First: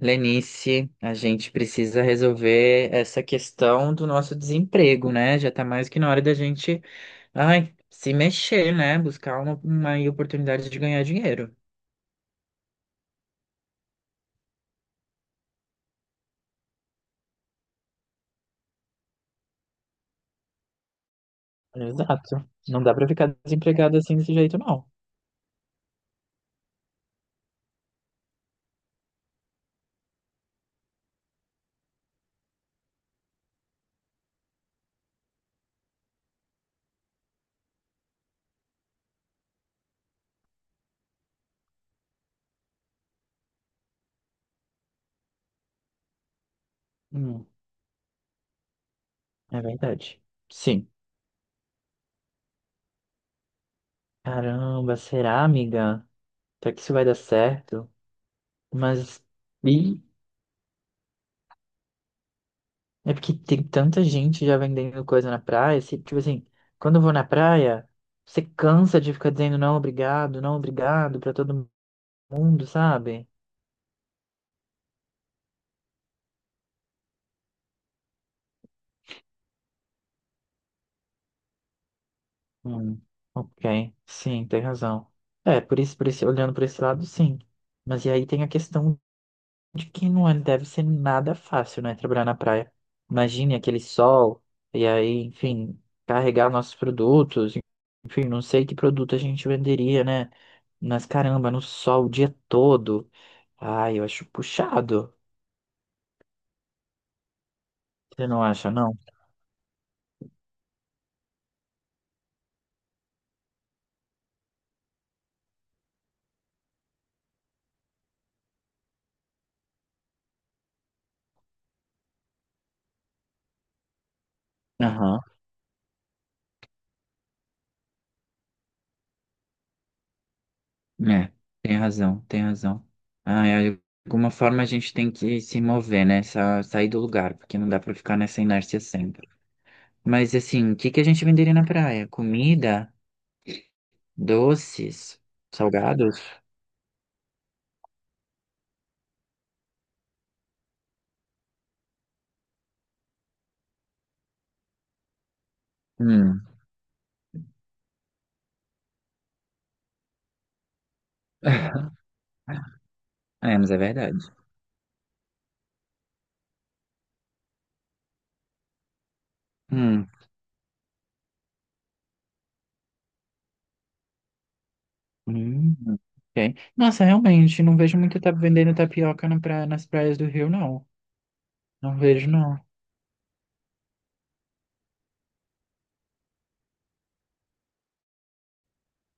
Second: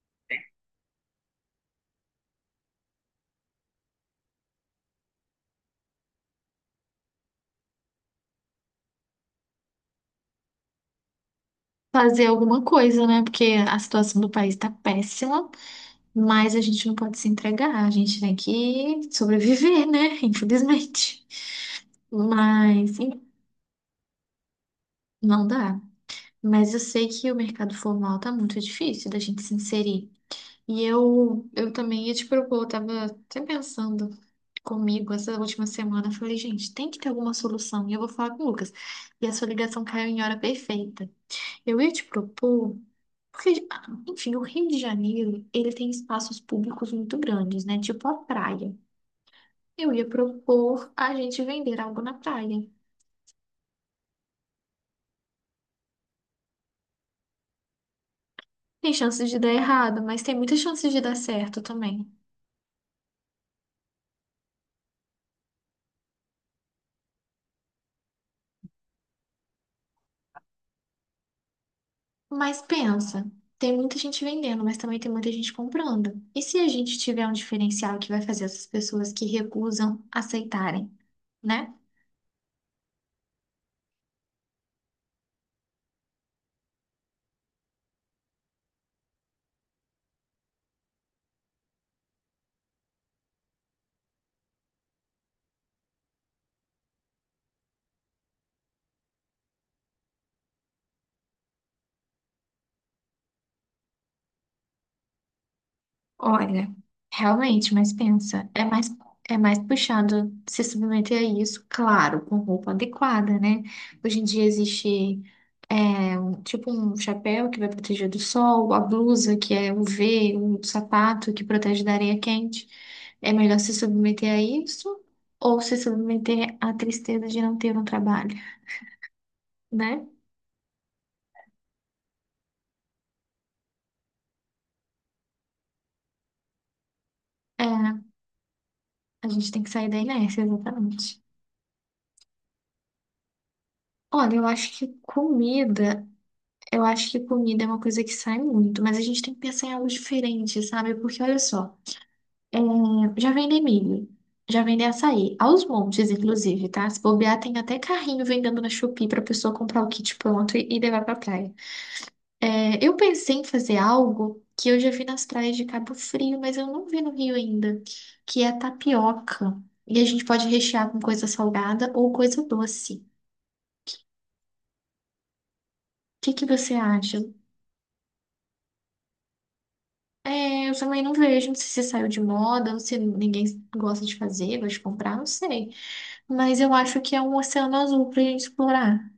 Lenice, a gente precisa resolver essa questão do nosso desemprego, né? Já tá mais que na hora da gente, ai, se mexer, né? Buscar uma aí oportunidade de ganhar dinheiro. Fazer alguma coisa, né? Porque a situação do país tá péssima, mas a gente não pode se entregar, a gente tem que sobreviver, né? Infelizmente. Exato. Não dá Mas pra em- ficar desempregado assim desse jeito, não. não dá. Mas eu sei que o mercado formal tá muito difícil da gente se inserir. E eu também ia te propor, eu tava até pensando comigo essa última semana, eu falei, gente, tem que ter alguma solução. E eu vou falar com o Lucas. E a sua ligação caiu em hora perfeita. Eu ia te propor, porque, ah, enfim, o Rio de Janeiro, ele tem espaços públicos muito Hum, grandes, né? Tipo a praia. é Eu ia verdade. propor Sim. a gente vender algo na praia. Caramba, será, amiga? Será que isso vai dar certo? Tem Mas. chances de dar errado, Ih, mas tem muitas chances de dar certo também. é porque tem tanta gente já vendendo coisa na praia. Tipo assim, quando eu vou na praia, você cansa de ficar dizendo não, obrigado, não, obrigado pra todo Mas mundo, sabe? pensa, tem muita gente vendendo, mas também tem muita gente comprando. E se a gente tiver um diferencial que vai fazer essas pessoas que recusam aceitarem, né? Hum, ok, sim, tem razão. É, por isso, por esse, olhando por esse lado, sim. Mas e aí tem a questão de que deve ser nada fácil, né? Trabalhar na praia. Imagine aquele sol, e aí, enfim, carregar nossos produtos. Enfim, não sei que produto a gente venderia, né? Mas caramba, no sol o dia todo. Ai, eu acho puxado. Olha, realmente, mas Você não pensa, é acha, mais, não? é mais puxado se submeter a isso, claro, com roupa adequada, né? Hoje em dia existe tipo um chapéu que vai proteger do sol, a blusa que é UV, um sapato que protege da areia quente. É melhor se submeter a isso Aham, ou se submeter à tristeza de não ter um trabalho, né? é, tem razão. Ah, é, de alguma forma a gente tem que se mover, né? Sair do lugar, porque não dá pra É, ficar nessa inércia a sempre. gente tem que sair da Mas inércia, assim, o que que a exatamente. gente venderia na praia? Comida? Olha, eu acho que Doces? comida. Salgados? Eu acho que comida é uma coisa que sai muito, mas a gente tem que pensar em algo diferente, sabe? Porque olha só, é, já vendem milho, já vendem açaí, aos montes, Hum. inclusive, tá? Se bobear, tem até carrinho vendendo na Shopee pra pessoa comprar o kit pronto e levar pra praia. É, eu pensei em É, mas é fazer verdade. algo que eu já vi nas praias de Cabo Frio, mas eu não vi no Rio ainda, que é a tapioca. E a Hum. gente pode rechear com coisa salgada ou coisa doce. O Hum. que que Ok. você Nossa, acha? realmente, não vejo muito tá vendendo tapioca na praia, nas praias do Rio, É, eu não. também não vejo, não sei se Não saiu de vejo, não. moda, ou se ninguém gosta de fazer, gosta de comprar, não sei. Mas eu acho que é um oceano azul pra gente explorar.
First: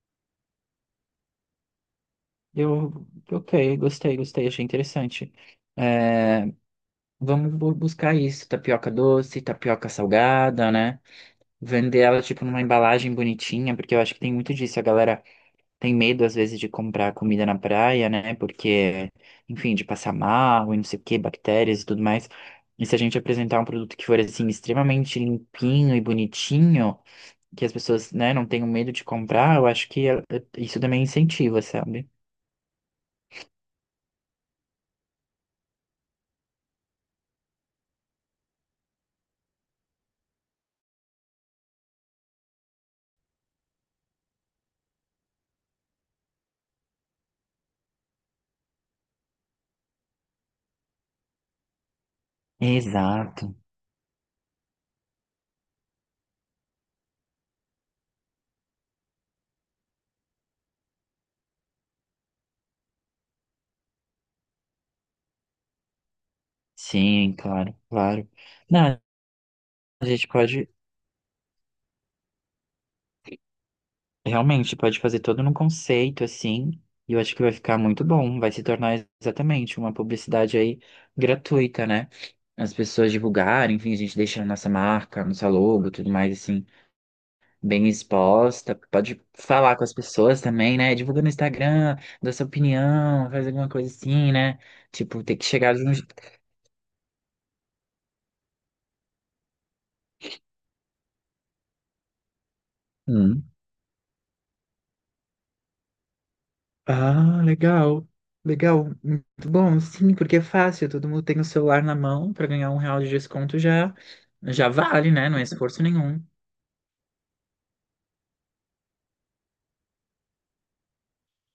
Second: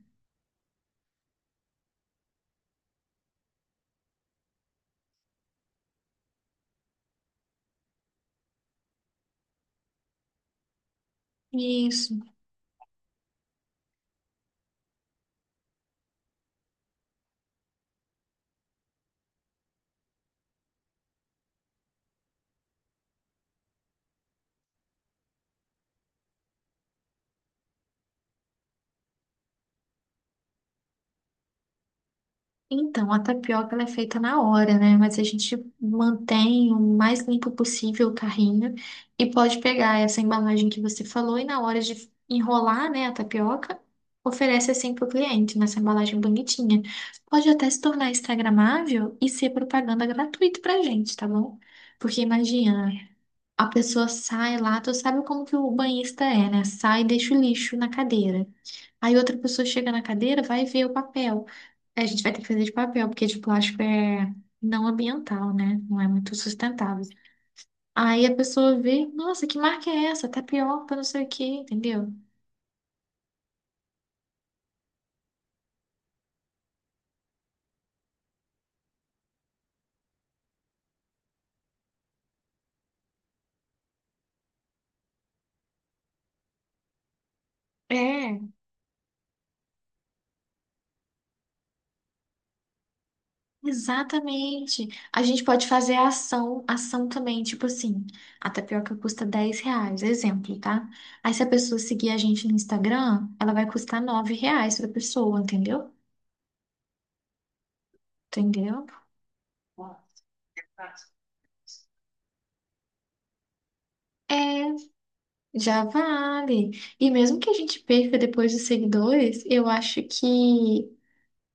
Eu, ok, gostei, achei interessante. É, vamos buscar isso, tapioca doce, tapioca salgada, né? Vender Isso. ela, tipo, numa embalagem bonitinha, porque eu acho que tem muito disso. A galera tem medo às vezes de comprar comida na praia, né? Porque, enfim, de passar mal e não sei o que, bactérias e tudo mais. E se a gente apresentar um produto que for assim extremamente limpinho e bonitinho, que as pessoas, né, não tenham medo de comprar, eu acho que isso também incentiva, sabe? Então, a tapioca ela é feita na hora, né? Mas a gente mantém o mais limpo possível o carrinho e pode pegar essa embalagem que você falou e na hora de enrolar, né, a tapioca, oferece assim para o cliente, nessa embalagem bonitinha. Pode até se tornar instagramável e ser propaganda gratuita pra gente, tá bom? Porque imagina, Exato. a pessoa sai lá, tu sabe como que o banhista é, né? Sai e deixa o lixo na cadeira. Aí outra pessoa chega na cadeira, vai ver o papel. A gente vai ter que fazer de papel, porque de plástico é não ambiental, né? Não é muito sustentável. Sim, claro, Aí claro. a pessoa Não, vê, nossa, que marca é a essa? gente pode. Tapioca, não sei o quê, entendeu? Realmente, pode fazer todo num conceito assim, e eu acho que vai ficar muito bom. Vai se tornar exatamente uma publicidade aí gratuita, né? As pessoas divulgarem, enfim, a gente deixa a nossa marca, nossa logo, tudo mais assim, bem É, exposta. Pode falar com as pessoas também, né? Divulga no Instagram, dá sua opinião, faz alguma coisa assim, né? exatamente. A Tipo, tem gente que pode chegar de um. fazer a ação também, tipo assim, a tapioca custa R$ 10, exemplo, tá? Aí se a pessoa seguir a gente no Instagram, je- ela vai custar R$ 9 pra pessoa, entendeu? Ah, legal. Entendeu? Legal, muito bom, sim, porque é fácil, todo mundo tem o celular na mão para ganhar um real de desconto já, já É. vale, né? Não é Já esforço nenhum. vale. E mesmo que a gente perca depois os seguidores, eu acho que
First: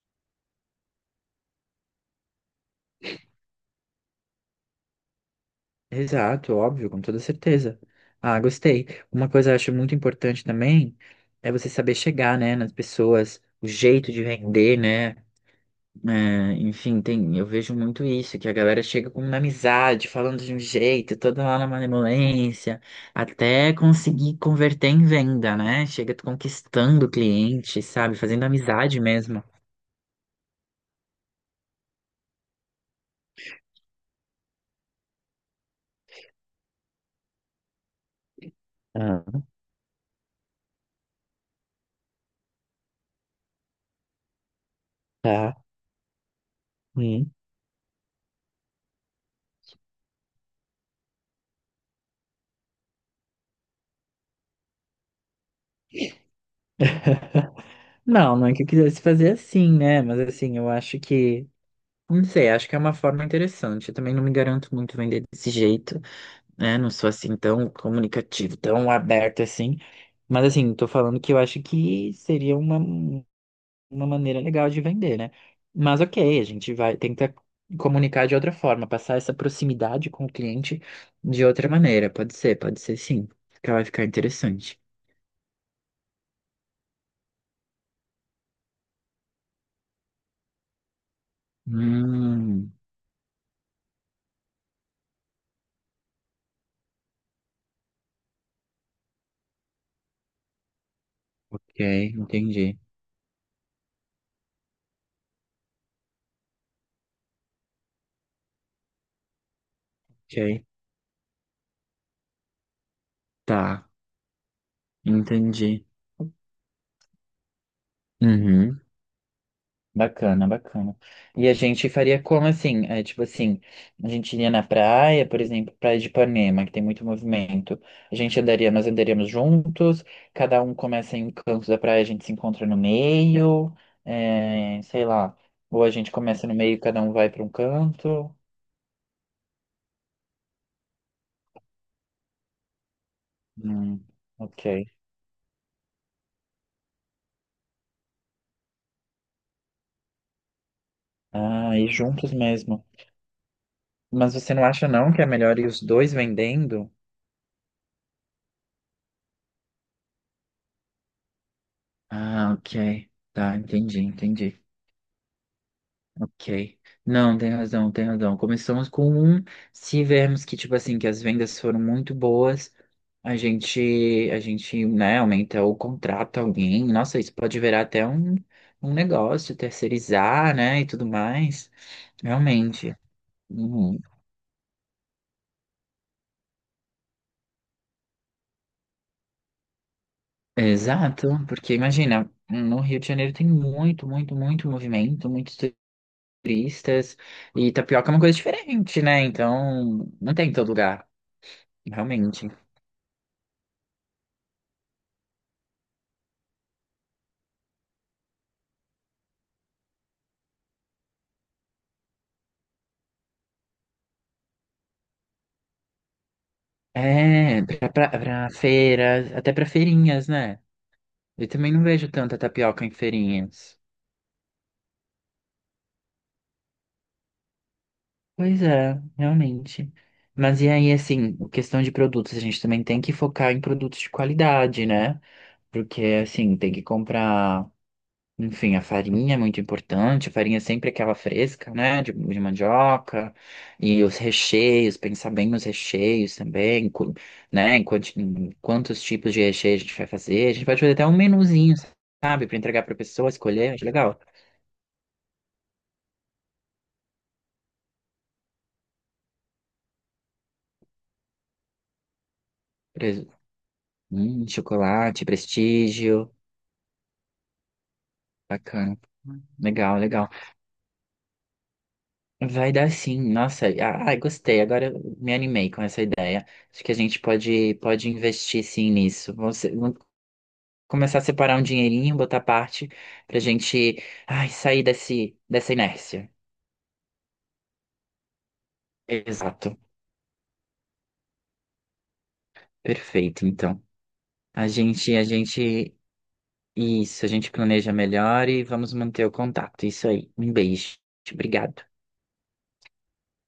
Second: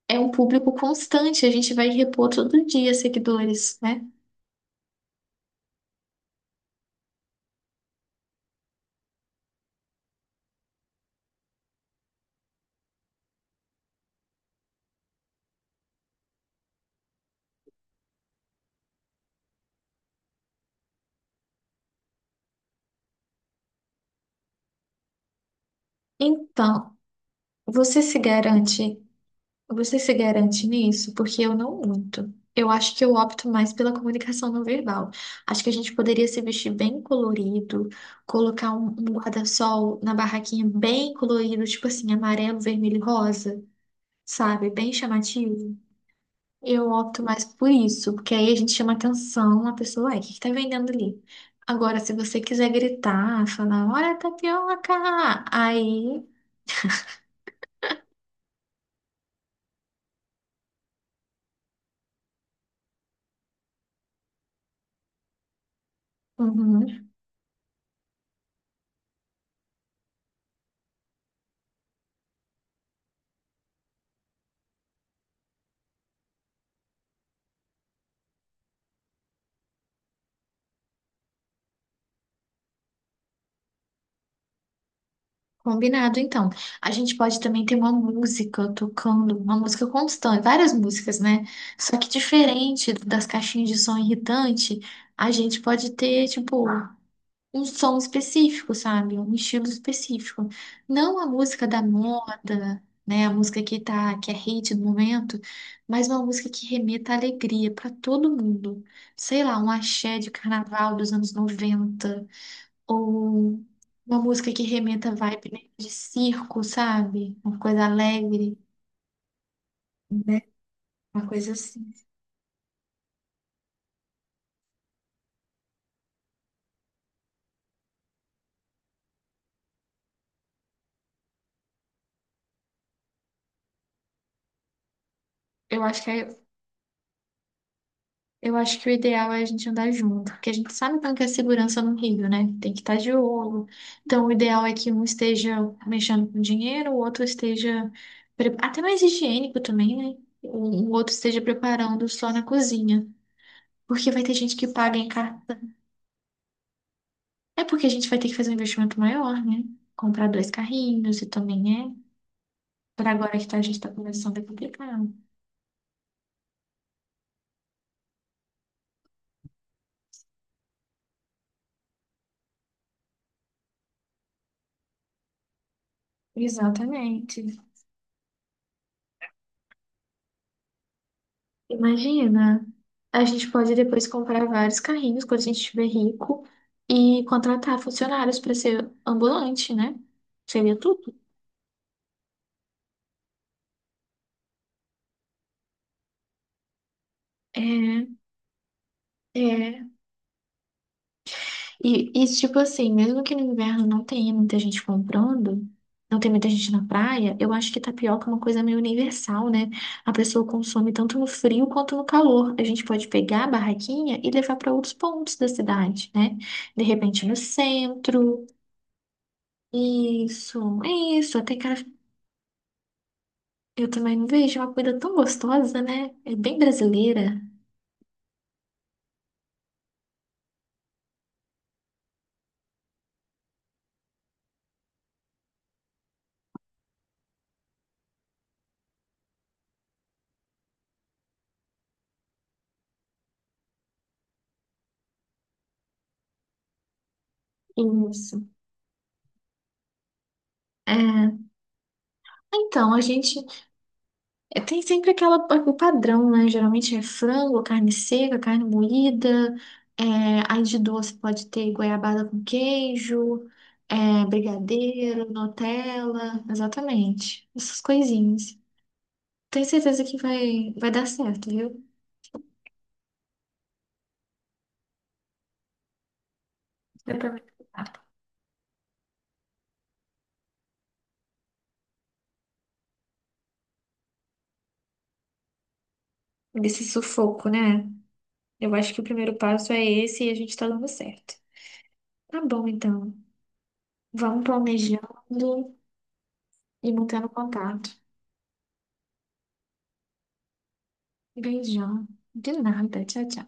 é um público constante, a gente vai repor todo dia seguidores, né? Exato, óbvio, com toda certeza. Ah, gostei. Uma coisa que eu acho muito importante também é você saber chegar, né, nas pessoas, o jeito de vender, né? É, enfim, tem, eu vejo muito isso, que a galera chega com uma amizade, falando de um jeito, toda lá na malemolência, até conseguir converter em venda, né? Chega Então, conquistando o cliente, você sabe? se Fazendo amizade garante, mesmo. você se garante nisso? Porque eu não muito. Eu acho que eu opto mais pela comunicação não verbal. Acho que a gente poderia se vestir bem colorido, colocar um Ah, guarda-sol na barraquinha bem colorido, tipo assim, amarelo, vermelho e rosa, sabe? Bem tá. chamativo. Eu opto Hum. mais por isso, porque aí a gente chama atenção, a pessoa, ué, o que que tá vendendo ali? Agora, se você quiser gritar, falar, olha a tapioca, aí, Não, não é que eu quisesse fazer assim, né? Mas assim, eu acho que, não sei, acho que é uma forma interessante. Eu também não me garanto muito vender desse jeito. Né? Não sou uhum, assim tão comunicativo, tão aberto assim. Mas assim, tô falando que eu acho que seria uma maneira legal de vender, né? Mas ok, a gente vai tentar comunicar de outra forma, passar essa proximidade com o cliente de outra maneira. Pode ser sim. Que vai ficar interessante. combinado então. A gente pode também ter uma música tocando, uma música constante, várias músicas, né? Só que Hum, diferente das caixinhas de som irritante, a gente pode ter, tipo, um som específico, sabe? Um estilo específico. Não a música ok, da entendi. moda, né? A música que tá, que é hate no momento, mas uma música que remeta à alegria para todo mundo. Sei lá, um axé de Ok, carnaval dos anos 90 ou tá, uma música que remeta à vibe meio entendi. de circo, sabe? Uma coisa alegre, Uhum. né? Bacana, bacana. Uma E coisa a assim. gente faria como assim? É, tipo assim, a gente iria na praia, por exemplo, praia de Ipanema, que tem muito movimento. A gente andaria, nós andaríamos juntos, cada um começa em um canto da praia, a gente se encontra no meio, é, sei lá. Eu Ou a acho gente que é começa no meio, cada um vai para um canto. Eu acho que o ideal é a gente andar junto, porque a gente sabe como que é a segurança no Rio, né? Tem que estar de olho. Hum, Então, o ok. ideal é que um esteja mexendo com dinheiro, o outro esteja. Até mais higiênico também, né? O outro esteja Ah, e preparando juntos só na mesmo. cozinha. Porque vai Mas ter você gente não que acha paga em não que é cartão. melhor ir os dois vendendo? É porque a gente vai ter que fazer um investimento maior, né? Comprar dois carrinhos e também é. Ah, ok. Para agora que Tá, tá, a gente está entendi, começando a entendi. complicar. Ok. Não, tem razão. Começamos com um. Se vermos que, tipo assim, que as vendas foram muito boas, a gente, né, aumenta o contrato a alguém. Nossa, isso Exatamente. pode virar até um, um negócio, terceirizar, né, e tudo mais. Imagina, Realmente. a gente pode Uhum. depois comprar vários carrinhos quando a gente estiver rico e contratar funcionários para ser ambulante, né? Seria tudo. Exato, porque imagina, no Rio de Janeiro tem muito, muito, muito movimento, muitos turistas, e É, tapioca é uma coisa diferente, né? é. Então, não tem em todo lugar, E isso, realmente. tipo assim, mesmo que no inverno não tenha muita gente comprando, não tem muita gente na praia, eu acho que tapioca é uma coisa meio universal, né? A pessoa consome tanto no frio quanto no calor. A gente pode pegar a barraquinha e levar para outros pontos da cidade, né? De repente no É, pra, pra, centro. pra feiras, até pra feirinhas, né? Isso, é isso. Eu Até também não cara vejo tanta tapioca em feirinhas. eu também não vejo uma comida tão gostosa, né? É bem brasileira. Pois é, realmente. Mas e aí, assim, questão de produtos, a gente também tem que focar em produtos de qualidade, né? Porque, assim, tem que comprar. Enfim, a farinha é muito importante, a farinha é sempre aquela fresca, né, de mandioca, e os recheios, pensar bem nos recheios também, né, em, Isso. em quantos tipos de recheio a gente vai fazer, a gente pode fazer até um É. menuzinho, sabe, para entregar Então, para a a pessoa gente escolher, acho legal. é, tem sempre aquela, o padrão, né? Geralmente é frango, carne seca, carne moída. É, aí de doce pode ter goiabada com Pres- queijo, é, chocolate, brigadeiro, prestígio, Nutella. Exatamente. Essas coisinhas. bacana, Tenho legal, certeza que legal. vai dar certo, viu? Vai dar sim, nossa, ai, gostei, agora eu me animei com essa ideia. Acho que a Dá gente pra me pode, pode investir sim nisso. Você, começar a separar um dinheirinho, botar parte pra gente, ai, sair desse, dessa inércia. Desse sufoco, né? Eu acho que o primeiro passo Exato. é esse e a gente tá dando certo. Tá bom, então. Perfeito, então. Vamos A gente, a planejando gente, e isso, a mantendo gente contato. planeja melhor e vamos manter o contato. Isso aí. Um beijo. Obrigado. Beijão. De nada. Tchau, tchau.